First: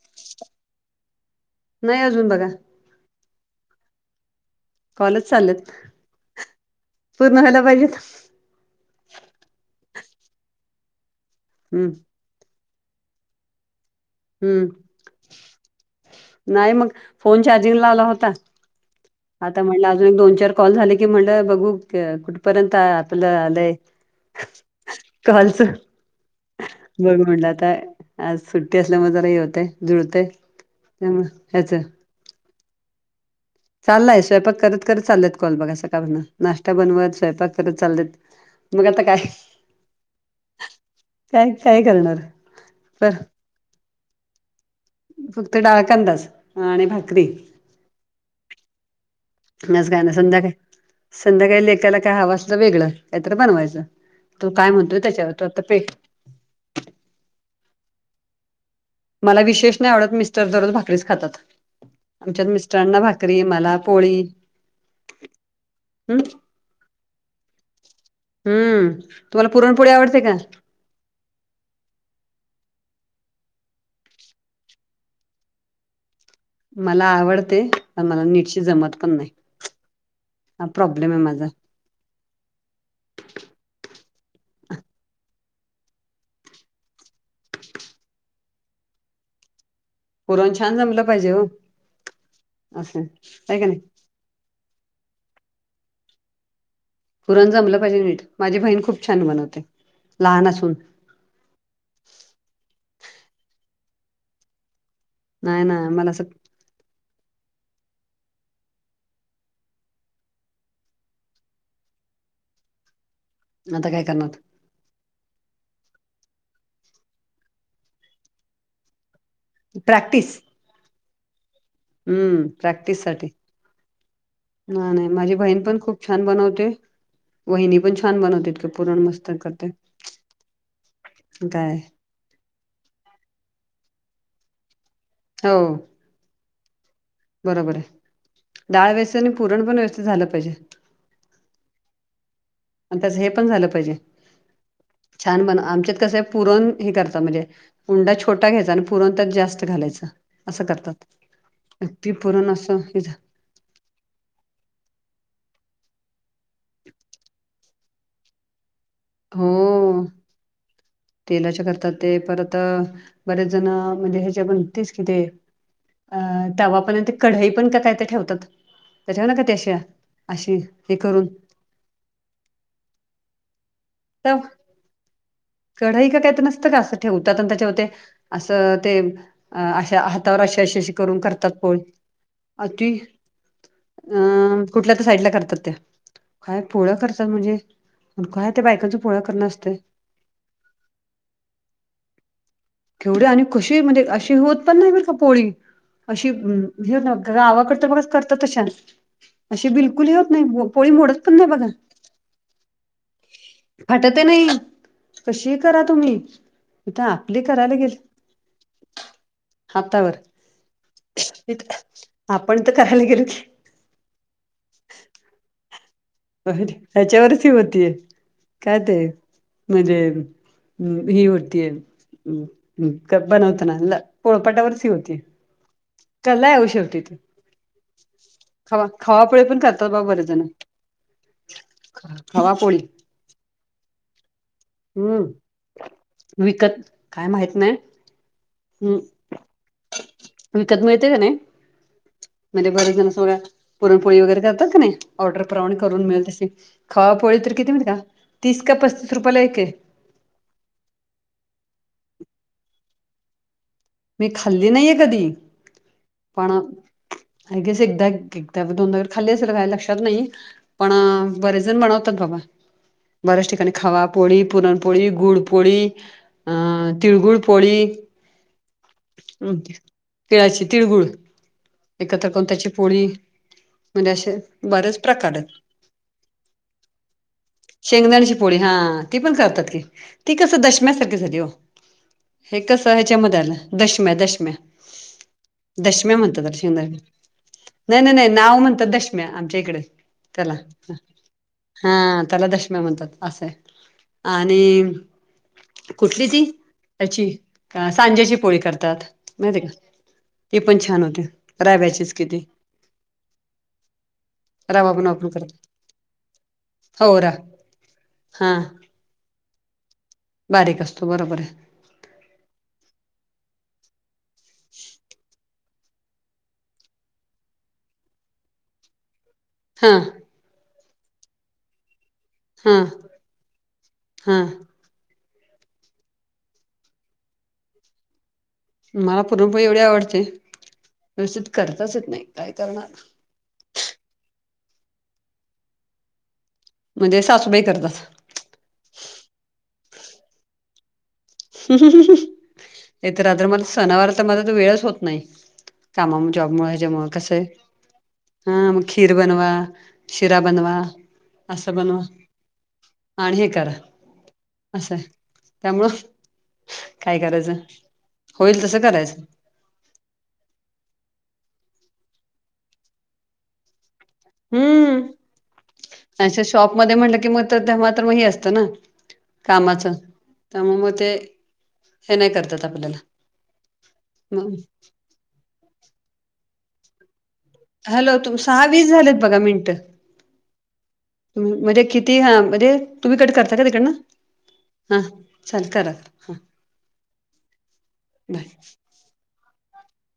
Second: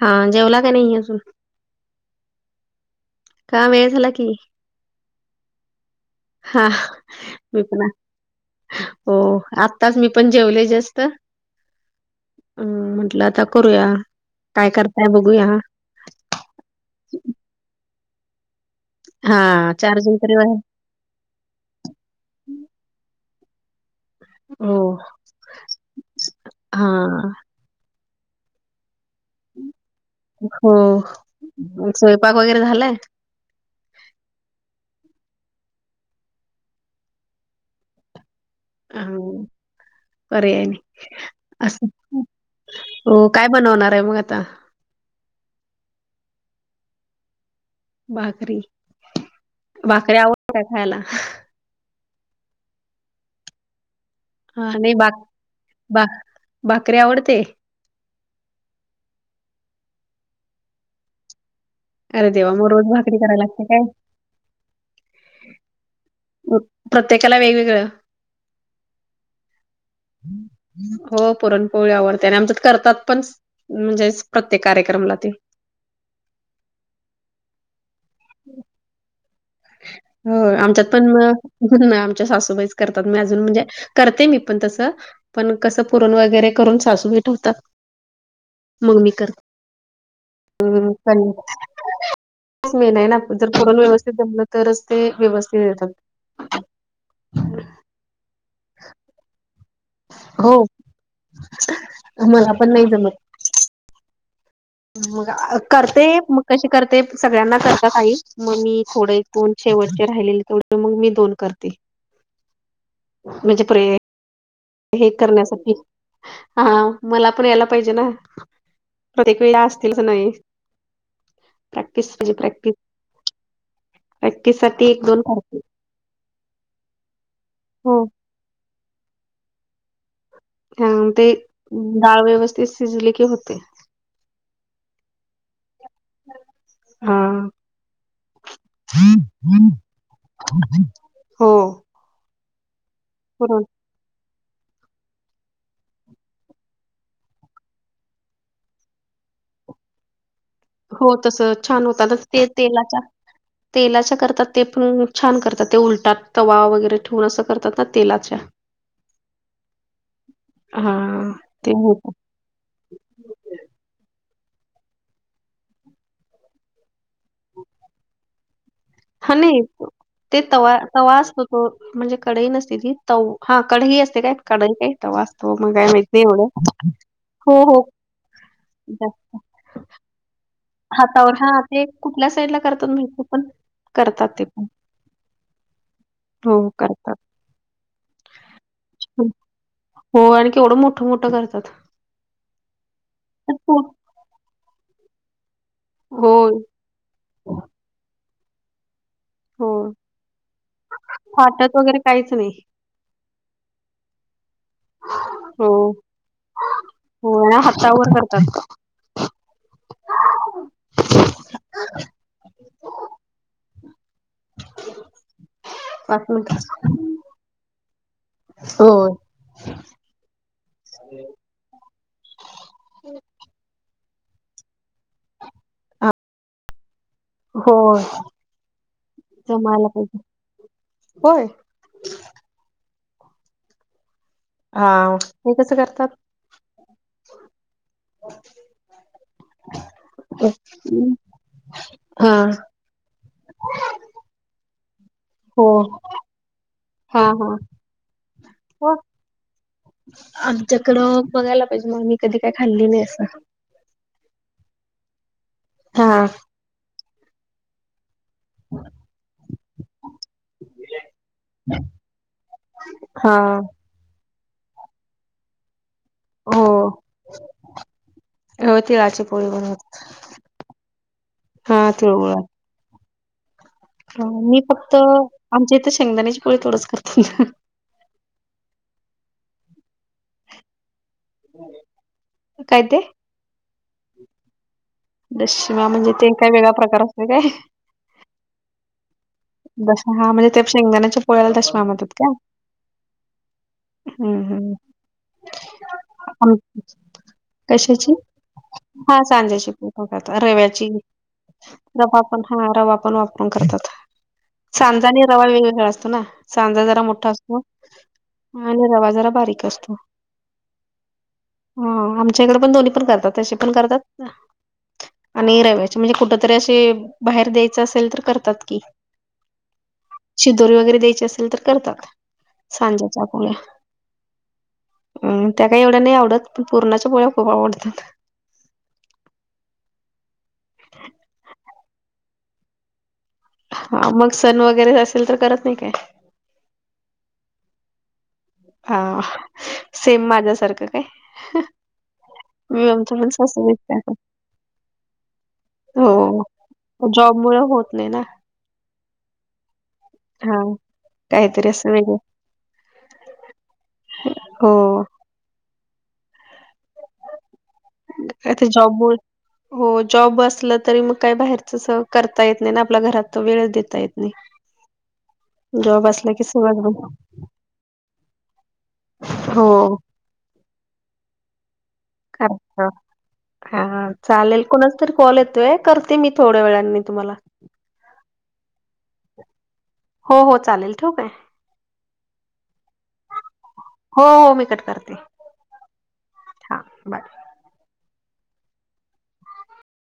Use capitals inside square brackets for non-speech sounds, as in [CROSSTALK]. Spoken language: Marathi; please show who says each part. Speaker 1: हा जेवला काय नाही अजून.
Speaker 2: नाही अजून बघा.
Speaker 1: का वेळ झाला की.
Speaker 2: कॉलेज चालत
Speaker 1: हा
Speaker 2: पूर्ण
Speaker 1: मी
Speaker 2: व्हायला
Speaker 1: पण आ-
Speaker 2: पाहिजेत.
Speaker 1: हो आत्ताच मी पण जेवले जस्ट.
Speaker 2: हम्म.
Speaker 1: अम म्हटलं आता करूया. काय करताय बघूया
Speaker 2: हम्म नाही मग फोन चार्जिंग लावला होता.
Speaker 1: हा
Speaker 2: आता म्हणलं अजून एक
Speaker 1: चार्जिंग तरी
Speaker 2: दोन चार
Speaker 1: वाय-
Speaker 2: कॉल झाले की म्हणलं बघू के कुठपर्यंत आ आपलं आलंय.
Speaker 1: हम [INAUDIBLE]
Speaker 2: कालच
Speaker 1: हा
Speaker 2: बघ म्हणला. आता आज सुट्टी असल्यामुळे जरा हे होते जुळतेय ह्याच.
Speaker 1: पाक वगैरे झालंय.
Speaker 2: चाललाय स्वयपाक करत करत चालत कॉल बघा असं का म्ह नाश्ता बनवत स्वयपाक करत चालत. मग आता काय
Speaker 1: हं, पर्याय नाही
Speaker 2: काय काय
Speaker 1: असं
Speaker 2: करणार तर.
Speaker 1: हो काय बनवणार आहे मग आता.
Speaker 2: फक्त डाळ कांंदाच आणि भाकरी.
Speaker 1: भाकरी
Speaker 2: मग आज काय नाही
Speaker 1: भाकरी आवडते
Speaker 2: संध्याकाळी
Speaker 1: काय खायला
Speaker 2: संध्याकाळी लेकाला काय हवा आस. वेगळं कायतर बनवायचं तू
Speaker 1: हा
Speaker 2: काय
Speaker 1: नाही
Speaker 2: म्हणतोय
Speaker 1: बा
Speaker 2: त्याच्यावर त आता पे
Speaker 1: बा भाकरी आवडते.
Speaker 2: मला विशेष नाही आवडत मिस्टर दररोज भाकरीच खातात.
Speaker 1: अरे
Speaker 2: आमच्यात
Speaker 1: देवा मग रोज
Speaker 2: मिस्टरांना भाकरी
Speaker 1: करायला लागते
Speaker 2: मला
Speaker 1: काय
Speaker 2: पोळी. हम्म
Speaker 1: प्रत्येकाला वेगवेगळं
Speaker 2: हम तुम्हाला पुरणपोळी आवडते का.
Speaker 1: हो पुरणपोळी आवडते आणि आमच्या करतात पण म्हणजेच प्रत्येक कार्यक्रमला ते.
Speaker 2: मला आवडते पण मला नीटची जमत पण नाही.
Speaker 1: हो
Speaker 2: हा
Speaker 1: आमच्यात पण
Speaker 2: प्रॉब्लेम आहे माझा.
Speaker 1: म आमच्या सासूबाईच करतात मी अजून म्हणजे करते मी पण तसं. पण कसं पुरण वगैरे करून सासूई ठेवतात मग म कर
Speaker 2: पुरण छान जमलं पाहिजे हो
Speaker 1: म
Speaker 2: असं
Speaker 1: ना जर
Speaker 2: आहे का
Speaker 1: को
Speaker 2: नाही
Speaker 1: व्यवस् [UNINTELLIGIBLE] जमलं तरच ते व्यवस्थित येतात.
Speaker 2: पुरण जमलं पाहीजे नीट माझी बहीण खूप छान बनवते. लहान
Speaker 1: हो
Speaker 2: असून
Speaker 1: मला पण नाही जमत. मग अ
Speaker 2: नाही ना
Speaker 1: करते
Speaker 2: मला असं
Speaker 1: मग. कशी करते सगळ्यांना करतात आई मग मी थोडे दोन शेवटचे राहिलेले तेव मग मी दोन करते. [INAUDIBLE] प्रे
Speaker 2: आता काय करणार.
Speaker 1: हे करण्यासाठी हा मला पण यायला पाहिजे ना. प्रत्येक वेळा असतील का नाही.
Speaker 2: प्रॅक्टिस
Speaker 1: प्रॅक्टिस म्हणजे
Speaker 2: हम्म प्रॅक्टिस साठी.
Speaker 1: प्रॅक्टिस साठी
Speaker 2: ना
Speaker 1: एक
Speaker 2: नाही
Speaker 1: दोन
Speaker 2: माझी
Speaker 1: करते
Speaker 2: बहीण पण खूप छान बनवते वहिणी पण
Speaker 1: हो
Speaker 2: छान बनवते तीकड. पुरण मस्त करते.
Speaker 1: हा ते
Speaker 2: काय
Speaker 1: डाळ व्यवस्थित शिजले की होते.
Speaker 2: हो.
Speaker 1: [UNINTELLIGIBLE] हा.
Speaker 2: बरोबर आहे डाळ व्यवस्थित आणि पुरण पण व्यवस्थित झालं पाहिजे
Speaker 1: हो.
Speaker 2: त्याच हे पण
Speaker 1: पुरण
Speaker 2: झालं पाहिजे छान बन आमच्यात कसं पुरण हे करता म्हणजे. उंडा छोटा घ्यायचा आणि पुरण जास्त घालायच.
Speaker 1: हो तस छान होत ते
Speaker 2: पुरण असं हे
Speaker 1: तेलाच्या. तेलाच्या करतात ते पण छान करतात ते उलटा तवा वगैरे ठेवून असं करतात ना तेलाच्या
Speaker 2: हो
Speaker 1: हा
Speaker 2: तेलाच्या करतात ते परत बरेच जण म्हणजे ह्याच्या पण तेच कि ते अ तवा कढाई पण का काय ते ठेवतात त्याच्यावर
Speaker 1: हा
Speaker 2: ना का
Speaker 1: नाही
Speaker 2: त्याशा अशी हे करून
Speaker 1: हो म्हणजे कडई नसती ती तऊ हा कडई असते ते
Speaker 2: तर
Speaker 1: काही कड काही वास्तो मगय
Speaker 2: कढई का
Speaker 1: माहि
Speaker 2: काय तर
Speaker 1: एवढं
Speaker 2: नसतं का असं ठेवतात आणि
Speaker 1: हो
Speaker 2: त्याच्यावर
Speaker 1: हो
Speaker 2: ते असं ते
Speaker 1: जास्त
Speaker 2: अ अशा हातावर अशा अ अशी करून
Speaker 1: हा
Speaker 2: करतात प
Speaker 1: ते कुठल्या साईडला
Speaker 2: अ त
Speaker 1: करतात माहिती पण करतात ते पण
Speaker 2: अ कुठल्या तर साईडला करतात त्या काय पोळ करतात म्हणजे काय बायकांच पोळ्या करणं असतंय
Speaker 1: हो आणि केवढं मोठं मोठं करतात
Speaker 2: केवढे आणि
Speaker 1: तर तो
Speaker 2: कशी म्हणजे अशी होत पण नाही मर का पोळी अशी
Speaker 1: होय
Speaker 2: गावाकडच्या पण करतात तश्या
Speaker 1: हो.
Speaker 2: अशी बिलकुलही होत नाही पोळी मोडत पण नाही बघा
Speaker 1: फाटत वगैरे काहीच नाही.
Speaker 2: फटत नाही कशी
Speaker 1: हो.
Speaker 2: करा तुम्ही इथ
Speaker 1: हो
Speaker 2: आपली
Speaker 1: आणि
Speaker 2: करायला गेल
Speaker 1: हातावर करतात
Speaker 2: हातावर आपण तर करायला गेल की
Speaker 1: पाच मिनिट
Speaker 2: अ त्याच्यावरच ही होतीय काय ते
Speaker 1: होय.
Speaker 2: म्हणजे हम् ही होती आहे. बनवत ना पोळपाटावरच होती. कला येव शेवटी तू
Speaker 1: होय
Speaker 2: खवा खावापोळे पण
Speaker 1: जमायला
Speaker 2: करतात बाघ
Speaker 1: पाहिजे.
Speaker 2: बरेच जण.
Speaker 1: होय
Speaker 2: हवा पोळी
Speaker 1: हा
Speaker 2: हम्म
Speaker 1: ते कसं करतात.
Speaker 2: विकत काय माहित नाही. हम्म विकत मिळते का नाही
Speaker 1: म्
Speaker 2: म्हणजे बरच जण सोगळ्या पुरणपोळी वगैरे करतात क नाही
Speaker 1: हो
Speaker 2: ऑर्डरप्रमाणे करून मिळेल तसे खावा
Speaker 1: हा
Speaker 2: पोळील
Speaker 1: हा
Speaker 2: तर किती माहिती का तीस का
Speaker 1: हो
Speaker 2: पस्तीस रुपयाला एक
Speaker 1: आमच्याकडं बघायला पाहिजे मग आम्ही कधी काय खाल्ली नाही असं
Speaker 2: मी खाल्ली नाहीे कधी
Speaker 1: हा
Speaker 2: आपण हे क अस एकदा त्या दोनदार खाल्ली असेल काय लक्षात नाही पण बरेच जण बनवतात बाबा
Speaker 1: हा
Speaker 2: बऱ्याच ठिकाणी खवापोळी पुरणपोळी गुडपोळी अ
Speaker 1: हो
Speaker 2: तिळगुळ पोळी
Speaker 1: हो तिळाची पोळी बनवतात
Speaker 2: तिळाची तिळगुळ
Speaker 1: हा
Speaker 2: एकत्र
Speaker 1: तिळगुळ
Speaker 2: करून त्याची पोळी म्हणजे असे
Speaker 1: मी फक्त
Speaker 2: बरेच प्रकार आहेत
Speaker 1: आमच्या इथे शेंगदाण्याची पोळी तोडच करते ना.
Speaker 2: शेंगदाण्याची पोळी हा ती पण करतात की ती कसं दशम्यासारखी स हे
Speaker 1: काय
Speaker 2: कस
Speaker 1: ते?
Speaker 2: ह्याच्यामध्ये आलं दशम्या दशम्या
Speaker 1: दशिमा म्हणजे
Speaker 2: दशम्या
Speaker 1: ते
Speaker 2: म्हणतात
Speaker 1: काय
Speaker 2: त्याला
Speaker 1: वेगळा
Speaker 2: शेंगदाण्याच्या
Speaker 1: प्रकार असते काय.
Speaker 2: नाही नाही नाही नाव म्हणतात दशम्याम च्या इकडे
Speaker 1: दशमा म्हणजे
Speaker 2: त्याला
Speaker 1: ते शेंगदाण्याच्या पोळ्याला दशमा
Speaker 2: हा
Speaker 1: म्हणतात का?
Speaker 2: त्याला दशम्या म्हणतात असंय.
Speaker 1: हम्म हम्म.
Speaker 2: आणि कुठली ती त्याची
Speaker 1: कशाची?
Speaker 2: सांज्याची ात
Speaker 1: हा
Speaker 2: मा का
Speaker 1: सांज्याची पोळी पण करतात.
Speaker 2: त पण
Speaker 1: रव्याची
Speaker 2: छान होते रावचेच
Speaker 1: रवा
Speaker 2: किती
Speaker 1: पण हा रवा पण वापरून करतात. सांजा आणि रवा वेगवेगळा असतो ना सांजा जरा
Speaker 2: हो रा
Speaker 1: मोठा असतो
Speaker 2: हा
Speaker 1: ह आणि रवा जरा बारीक असतो.
Speaker 2: बारीक असतो बरोबर आहे.
Speaker 1: ह आमच्याकडे पण दोन्ही पण करतात तसे पण करतात.
Speaker 2: [UNINTELLIGIBLE]
Speaker 1: नाही रव्याचे म्हणजे कुठ तरी असे बाहेर द्यायचं असेल तर करतात की
Speaker 2: हां
Speaker 1: शिदोरी वगैरे द्यायची असेल तर करतात
Speaker 2: हा
Speaker 1: सांज्याच्या पोळ्या.
Speaker 2: हा
Speaker 1: अम त्या काय एवढ्या नाही आवडत, पण पूर्णाच्या पोळ्या खूप आवडतात.
Speaker 2: मला पुरणपोळी एवढी आवडते, व्यवस्थित करताचेत नाही, काय करणार?
Speaker 1: हा मग सण वगैरे असेल तर करत नाही काय?
Speaker 2: म्हणजे सासूबाई करतात.
Speaker 1: हा सेम माझ्यासारखं काय? मी आमच्या पण
Speaker 2: तर मला
Speaker 1: सासूबाईच
Speaker 2: सणावार
Speaker 1: करतात.
Speaker 2: तर माझ तो वेळच होत नाही. कामा
Speaker 1: हो
Speaker 2: जॉबमुळे ह्याच्यामुळे कसं
Speaker 1: जॉब मुळ होत नाही ना.
Speaker 2: आहे हा मग खीर बनवा शिरा
Speaker 1: हा
Speaker 2: बनवा, असं बनवा आणि हे करा.
Speaker 1: ह
Speaker 2: असंय त्यामुळं काय करायचं? होईल
Speaker 1: आता
Speaker 2: तसं
Speaker 1: जॉब
Speaker 2: करायचं.
Speaker 1: हो जॉब असलं तरी मग काही बाहेरच करता येत नाही ना आपल्या घरात तर वेळ देता येत नाही.
Speaker 2: हम्म
Speaker 1: जॉब असला की
Speaker 2: अाणि
Speaker 1: सगळंच
Speaker 2: शॉपमध्ये
Speaker 1: बंद.
Speaker 2: म्हंटलं की मग तर मात्र मग ह असतं ना कामाच
Speaker 1: हो
Speaker 2: त्यामुळं मग ते हे नाही
Speaker 1: ख
Speaker 2: करतात आपल्याला
Speaker 1: हा
Speaker 2: मग
Speaker 1: चालेल कोणच चा तर कॉल येतोय करते मी थोड्या वेळानी तुम्हाला
Speaker 2: हॅलो तू सहा वीस झालेत बघा मिनटं.
Speaker 1: हो हो चालेल ठेवू काय?
Speaker 2: म्हणजे किती हा म्हणजे तुम्ही कट करता का तिकडनं
Speaker 1: हो हो मी कट
Speaker 2: हा.
Speaker 1: करते.
Speaker 2: चालेल करा हां
Speaker 1: हा बाय
Speaker 2: बाय